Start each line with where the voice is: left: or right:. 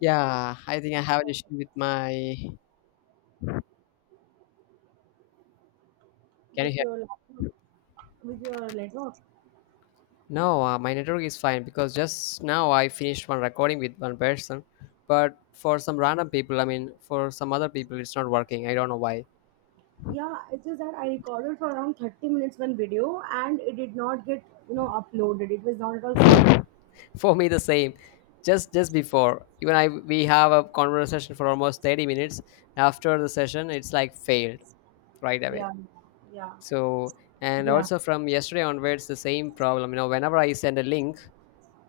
left: Yeah, I think I have an issue with my. Can
right: With
left: you hear?
right: your laptop, with your laptop.
left: No, my network is fine because just now I finished one recording with one person, but for some random people, I mean, for some other people, it's not working. I don't know why.
right: Yeah, it's just that I recorded for around 30 minutes one video and it did not get, uploaded. It was not at all saved.
left: For me, the same. Just before, even I we have a conversation for almost 30 minutes. After the session, it's like failed right away.
right: Yeah, yeah,
left: So, and
right: yeah.
left: also from yesterday onwards, the same problem. You know, whenever I send a link,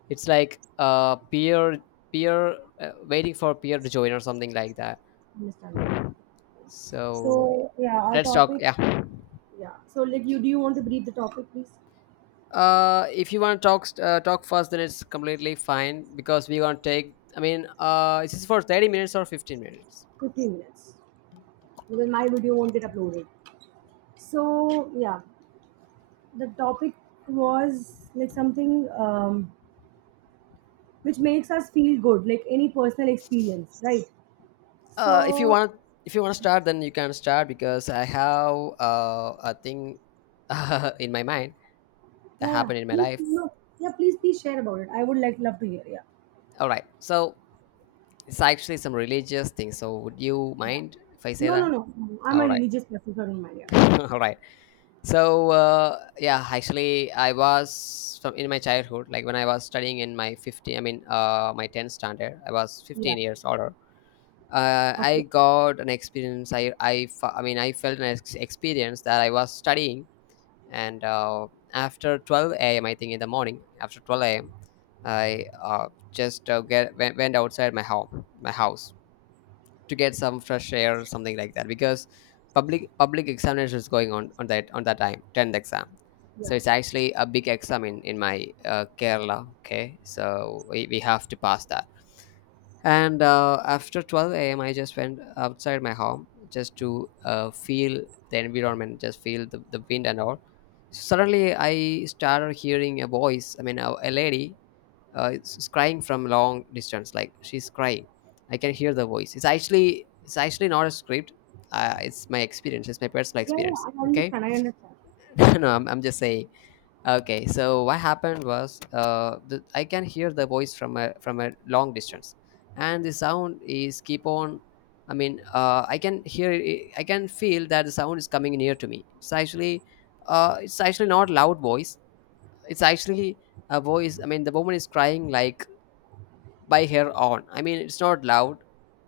left: it's like peer peer waiting for peer to join or something like that.
right: Understandable.
left: So
right: So yeah, our
left: let's talk.
right: topic.
left: Yeah.
right: Yeah. So like, you do you want to brief the topic, please?
left: If you want to talk first, then it's completely fine because we're gonna take. I mean, is this for 30 minutes or 15 minutes?
right: 15 minutes because my video won't get uploaded. So yeah, the topic was like something which makes us feel good, like any personal experience, right?
left: If you
right: So,
left: want, if you want to start, then you can start because I have a thing in my mind that
right: yeah, yeah,
left: happened in my
right: please,
left: life.
right: no. Yeah, please, please share about it. I would like love to hear. Yeah.
left: All right, so it's actually some religious thing. So would you
right: Yeah,
left: mind if I say
right: no, no,
left: that?
right: no, no. I'm a
left: All right,
right: religious person, so I don't mind.
left: all right. So yeah, actually, I was from in my childhood, like when I was studying in my 15, I mean, my 10th standard, I was
right: Yeah. Yeah,
left: 15 years older.
right: Okay.
left: I got an experience. I mean, I felt experience that I was studying, and after 12 a.m., I think in the morning, after 12 a.m., I just went outside my house to get some fresh air or something like that, because public examination is going on on that time, 10th exam.
right: Yeah,
left: So it's actually a big exam in my Kerala. Okay, so we have to pass that. And after 12 a.m., I just went outside my home just to feel the environment, just feel the wind and all. Suddenly I started hearing a voice. I mean a lady, it's crying from long distance, like she's crying. I can hear the voice. It's actually not a script. It's my experience, it's my personal
right: yeah, yeah.
left: experience.
right: I
left: Okay.
right: understand. I understand.
left: No, I'm just saying. Okay, so what happened was, I can hear the voice from a long distance, and the sound is keep on. I mean, I can hear it, I can feel that the sound is coming near to me. It's actually, it's actually not loud voice. It's actually a voice. I mean the woman is crying like by her own. I mean, it's not loud,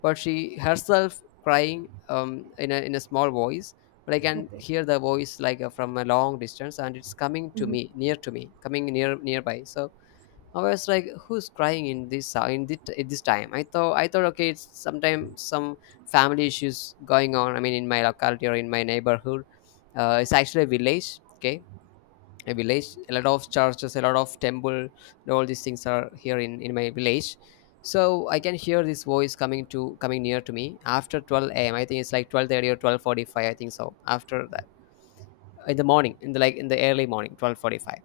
left: but she herself crying, in a small voice. But I can
right: Okay.
left: hear the voice, like, from a long distance, and it's coming to
right: Hmm.
left: me, near to me, coming near nearby. So I was like, "Who's crying in this, at this time?" I thought okay, it's sometimes some family issues going on. I mean, in my locality or in my neighborhood, it's actually a village. Okay, a village, a lot of churches, a lot of temple, and all these things are here in my village. So I can hear this voice coming near to me after 12 a.m. I think it's like 12:30 or 12:45, I think. So after that, in the morning, in the early morning, 12:45.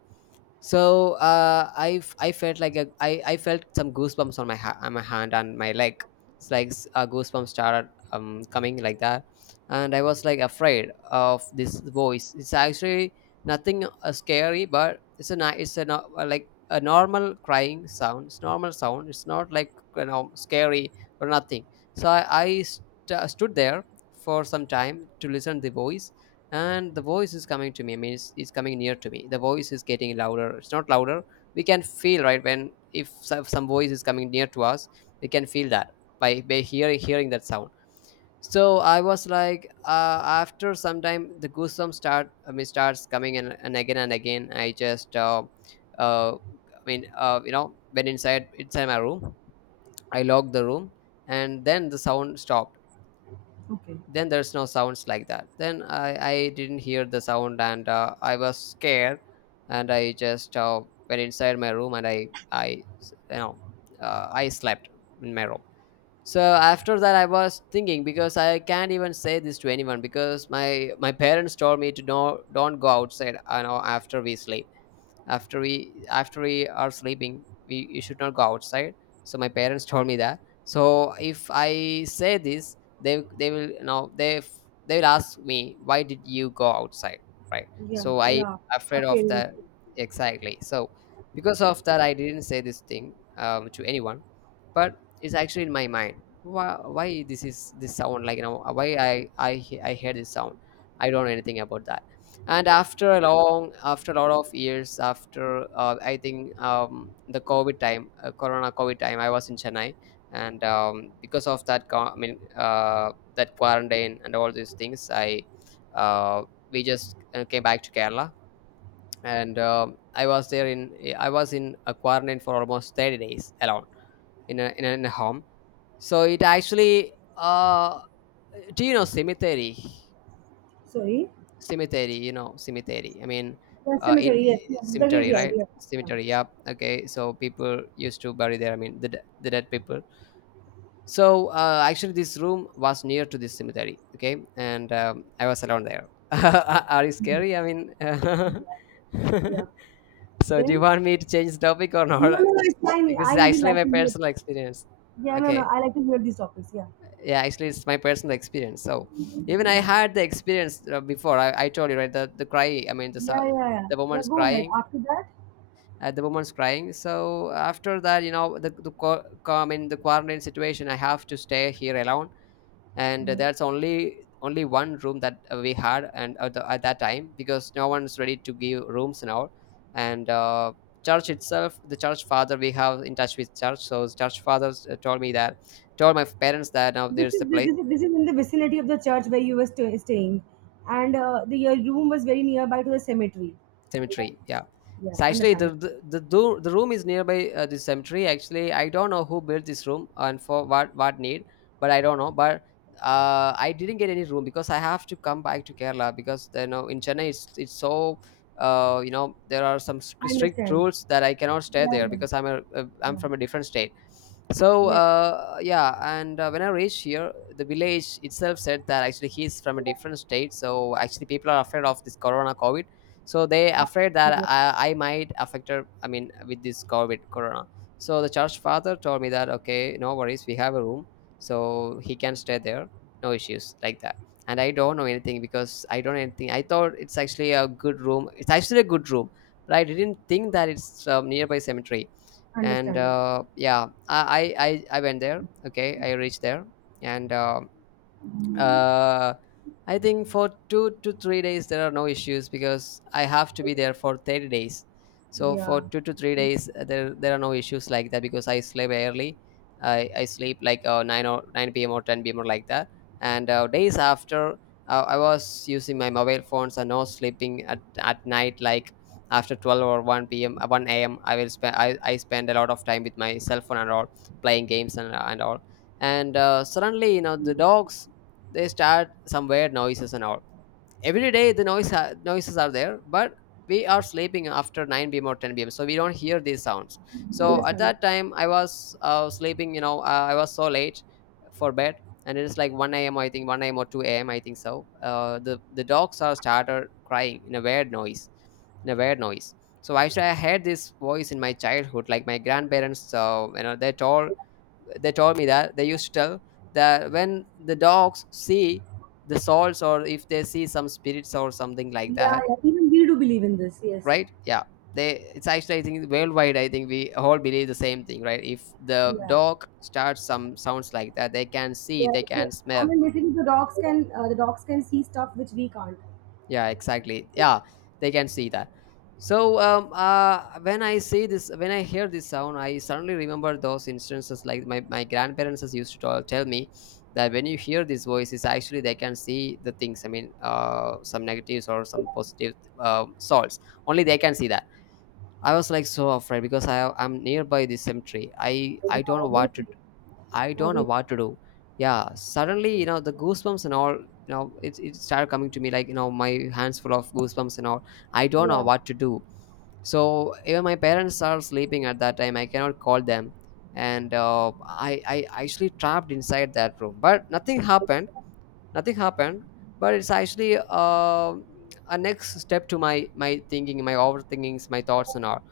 left: So I felt I felt some goosebumps on on my hand and my leg. Goosebumps started, coming like that, and I was like afraid of this voice. It's actually nothing scary, but it's a ni- it's a no- like a normal crying sound. It's normal sound. It's not like, scary or nothing. So I stood there for some time to listen to the voice, and the voice is coming to me. I mean it's coming near to me. The voice is getting louder. It's not louder. We can feel, right, when if some voice is coming near to us, we can feel that by hearing that sound. So I was like, after some time the goosebumps start, I mean, starts coming, and again and again, I just I mean, went inside my room. I locked the room, and then the sound stopped.
right: Okay.
left: Then there's no sounds like that. Then I didn't hear the sound, and I was scared, and I just went inside my room, and I you know I slept in my room. So after that, I was thinking, because I can't even say this to anyone, because my parents told me to, no, don't go outside, after we sleep. After we are sleeping, we you should not go outside. So my parents told me that. So if I say this, they will ask me, why did you go outside? Right,
right: Yeah,
left: so I
right: yeah. Our
left: afraid of
right: parents.
left: that. Exactly. So because of that, I didn't say this thing, to anyone. But it's actually in my mind, why, this is this sound, like, why I hear this sound. I don't know anything about that. And after a long after a lot of years, after I think, the covid time, corona covid time, I was in Chennai. And because of that I mean, that quarantine and all these things, I uh, we just came back to Kerala. And I was in a quarantine for almost 30 days alone in a home. So it actually, do you know Cemetery
right: Sorry.
left: you know, cemetery, I mean,
right: The
left: I,
right: cemetery, yes, yeah, the
left: cemetery,
right: graveyard,
left: right?
right: yeah. Yeah.
left: Cemetery, yeah, okay. So people used to bury there. I mean the dead people. So actually this room was near to this cemetery, okay? And I was alone there. Are you scary? I mean.
right: Yeah, yeah.
left: So do you
right: Then.
left: want me to change the topic or
right: No,
left: not?
right: no, no, it's fine.
left: Because
right: I
left: it's
right: really
left: actually
right: like
left: my
right: to hear.
left: personal experience.
right: Yeah. No, no.
left: Okay,
right: I like to hear these topics. Yeah.
left: yeah, actually it's my personal experience. So even I
right: Yeah,
left: had the experience before. I told you, right, the cry, I mean,
right: yeah, yeah, yeah.
left: the
right: Yeah,
left: woman's
right: go ahead.
left: crying.
right: After that.
left: The woman's crying. So after that, I mean the quarantine situation. I have to stay here alone, and that's only one room that we had. And at that time, because no one's ready to give rooms now. And church itself, the church father, we have in touch with church, so church fathers, told my parents that now
right: This
left: there's a
right: is this
left: place.
right: is this is in the vicinity of the church where you were staying, and the your room was very nearby to the cemetery.
left: Cemetery, yeah.
right: Yeah,
left: So actually
right: understand.
left: the room is nearby, the cemetery. Actually, I don't know who built this room and for what need, but I don't know. But I didn't get any room because I have to come back to Kerala, because you know, in Chennai, it's so you know, there are some
right: I
left: strict
right: understand.
left: rules that I cannot
right: Yeah,
left: stay there
right: yeah,
left: because I'm
right: yeah,
left: from a different state. So
right: yeah.
left: yeah, and when I reached here, the village itself said that actually he's from a different state. So actually people are afraid of this corona covid. So they
right: Yeah.
left: afraid that
right: Yeah.
left: I might affect her. I mean, with this covid corona. So the church father told me that, okay, no worries, we have a room, so he can stay there, no issues like that. And I don't know anything, because I don't know anything. I thought it's actually a good room, it's actually a good room. But I didn't think that it's, nearby cemetery. And
right: Understandable.
left: yeah, I went there, okay? I reached there. And uh, I think for 2 to 3 days there are no issues, because I have to be there for 30 days. So for
right: Yeah,
left: 2 to 3 days, there are no issues like that because I sleep early. I sleep like, nine or nine p.m. or ten p.m. or like that. And days after, I was using my mobile phones and no sleeping at night, like after 12 or 1 p.m. uh, 1 a.m. I will spend I spend a lot of time with my cell phone and all, playing games and all. And suddenly, the dogs, they start some weird noises and all. Every day the noises are there, but we are sleeping after 9 p.m. or 10 p.m., so we don't hear these sounds. So at
right: understandable.
left: that time I was sleeping, I was so late for bed. And it is like 1 a.m., I think 1 a.m. or 2 a.m., I think. So the dogs are started crying in a weird noise, in a weird noise. So actually I heard this voice in my childhood, like my grandparents, you know, they told me that. They used to tell that when the dogs see the souls, or if they see some spirits or something like
right: Yeah,
left: that.
right: yeah. Even we do believe in this. Yes.
left: Right, yeah. They, it's actually, I think worldwide, I think we all believe the same thing, right? If the
right: Yeah.
left: dog starts some sounds like that, they can see,
right: Yeah.
left: they
right: They,
left: can
right: I
left: smell.
right: mean, basically, the dogs can see stuff which we can't.
left: Yeah, exactly, yeah, they can see that. So when I hear this sound, I suddenly remember those instances, like my grandparents has used to tell me that when you hear these voices, actually they can see the things. I mean, some negatives or some positive, souls only, they can see that. I was like so afraid because I'm nearby this cemetery.
right: Yeah, obviously.
left: I don't know
right: Obviously.
left: what to do. Yeah, suddenly, the goosebumps and all, it started coming to me, like, my hands full of goosebumps and all. I don't know
right: Yeah.
left: what to do. So even my parents are sleeping at that time. I cannot call them. And I actually trapped inside that room. But nothing happened. Nothing happened. But it's actually, a next step to my thinking, my overthinkings, my thoughts and all.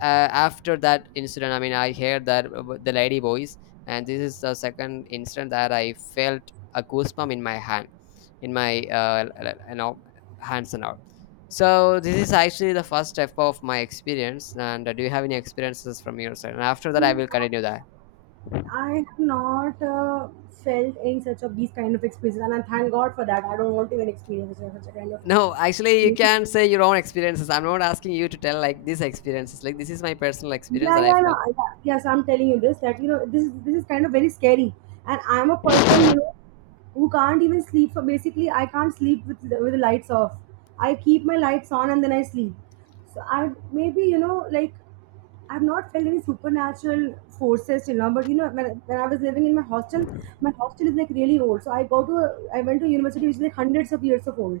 left: After that incident, I mean, I heard that about the lady voice. And this is the second incident that I felt a goosebump in my in my uh, l- l- you know hands and all. So this is actually the first step of my experience. And do you have any experiences from your side, and after that I will continue that?
right: I have not felt in such of these kind of experiences, and I thank God for that. I don't want to even experience such a kind of.
left: No, actually, you can say your own experiences. I'm not asking you to tell like these experiences. Like, this is my personal experience
right: Yeah,
left: that I
right: yeah, no,
left: felt.
right: I- yeah, yeah. So I'm telling you this, that you know this is kind of very scary, and I'm a person, you know, who can't even sleep. So basically I can't sleep with with the lights off. I keep my lights on and then I sleep. So I, maybe, you know, like I've not felt any supernatural forces till now, but you know, when I was living in my hostel is like really old. So I go to, I went to a university which is like hundreds of years of old.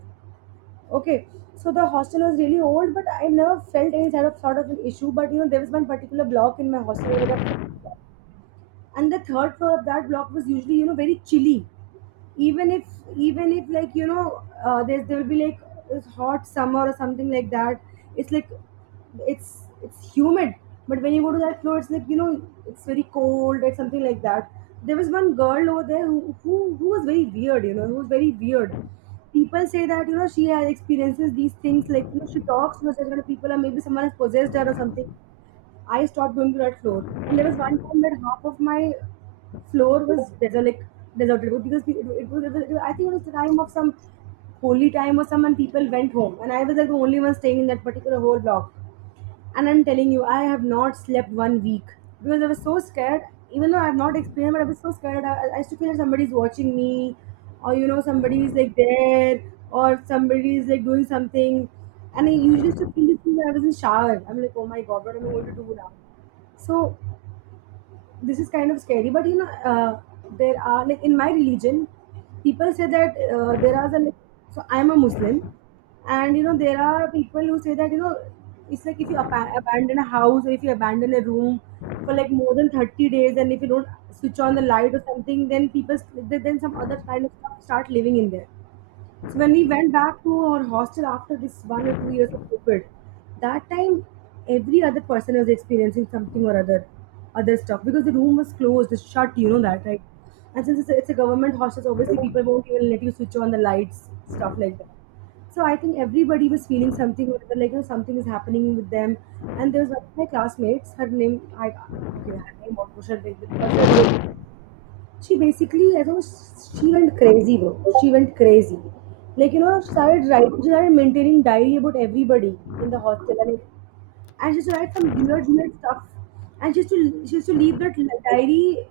right: Okay, so the hostel was really old, but I never felt any sort of an issue. But you know, there was one particular block in my hostel where there was, and the third floor of that block was usually, you know, very chilly, even if, like, you know, there will be like this hot summer or something like that. It's like, it's humid, but when you go to that floor, it's like, you know, it's very cold or something like that. There was one girl over there who, who was very weird, you know, who was very weird. People say that, you know, she has experiences these things, like, you know, she talks to certain kind of people or maybe someone has possessed her or something. I stopped going to that floor, and there was one time that half of my floor was derelict, deserted because I think it was the time of some holy time or some, and people went home. And I was like the only one staying in that particular whole block. And I'm telling you, I have not slept 1 week because I was so scared. Even though I've not experienced, but I was so scared. I used to feel like somebody's watching me, or, you know, somebody is like there, or somebody is like doing something. And I usually used to feel this thing that I was in shower. I'm like, oh my god, what am I going to do now? So this is kind of scary, but you know, there are like, in my religion, people say that there are some, so I'm a Muslim, and you know, there are people who say that, you know, it's like if you abandon a house or if you abandon a room for like more than 30 days, and if you don't switch on the light or something, then people, then some other kind of stuff start living in there. So when we went back to our hostel after this 1 or 2 years of COVID, that time every other person was experiencing something or other, other stuff because the room was closed, it's shut. You know that, right? And since it's it's a government hostel, so obviously people won't even let you switch on the lights, stuff like that. So I think everybody was feeling something or other, like, you know, something is happening with them. And there was one of my classmates. Her name, I, okay. Her name, what should I do it? She basically, I know, she went crazy, bro. She went crazy. Like, you know, she started writing, she started maintaining diary about everybody in the hostel, and she used to write some weird, weird stuff. And she used to leave that diary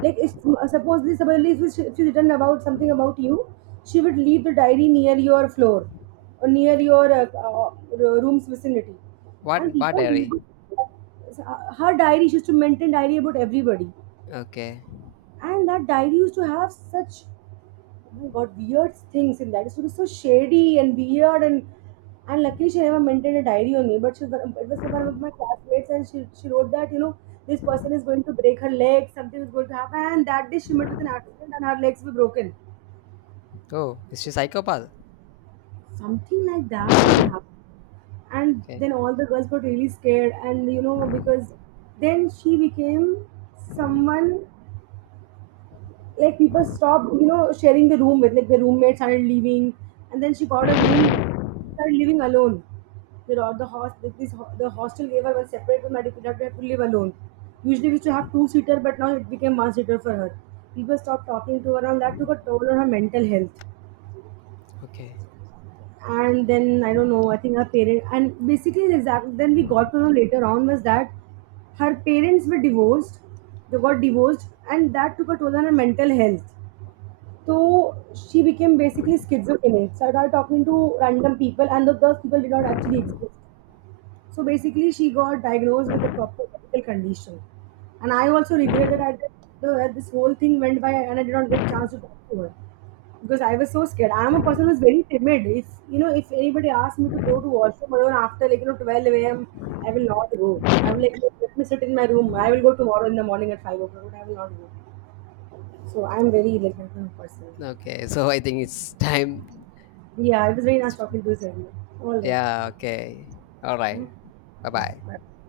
right: like if, supposedly if if she written about something about you, she would leave the diary near your floor or near your room's vicinity, and
left: What
right: people,
left: dairy?
right: her diary, she used to maintain diary about everybody.
left: Okay.
right: And that diary used to have such, oh my god, weird things in that. It was so shady and weird, and luckily she never maintained a diary on me, but she was, it was for one of my classmates, and she wrote that, you know, this person is going to break her leg, something is going to happen, and that day she met with an accident and her legs were broken.
left: Oh, is she psychopath?
right: Something like that was happening. And
left: okay
right: then all the girls got really scared, and you know, because then she became someone like, people stopped, you know, sharing the room with, like the roommate started leaving, and then she got a room, started living alone. The ro- the host this ho- The hostel gave her one separate room and she had to live alone. Usually we used to have two seater, but now it became one seater for her. People stopped talking to her, and that took a toll on her mental health.
left: okay
right: And then I don't know, I think her parents, and basically the exact then we got to know later on was that her parents were divorced, they got divorced, and that took a toll on her mental health. So she became basically schizophrenic, started talking to random people, and the, those people did not actually exist. So basically, she got diagnosed with a proper medical condition. And I also regret that that this whole thing went by and I did not get chance to talk to her because I was so scared. I am a person who's very timid. If you know, if anybody asks me to go to washroom alone after like, you know, 12 a.m., I will not go. I'm like, let me sit in my room. I will go tomorrow in the morning at 5 o'clock, but I will not go. So I'm very like that kind of person.
left: Okay, so I think it's time.
right: Yeah, it was very nice talking to you, Sergio. All right.
left: Yeah, okay. All
right: Hmm?
left: right. Bye
right: Yeah.
left: bye.
right: Bye.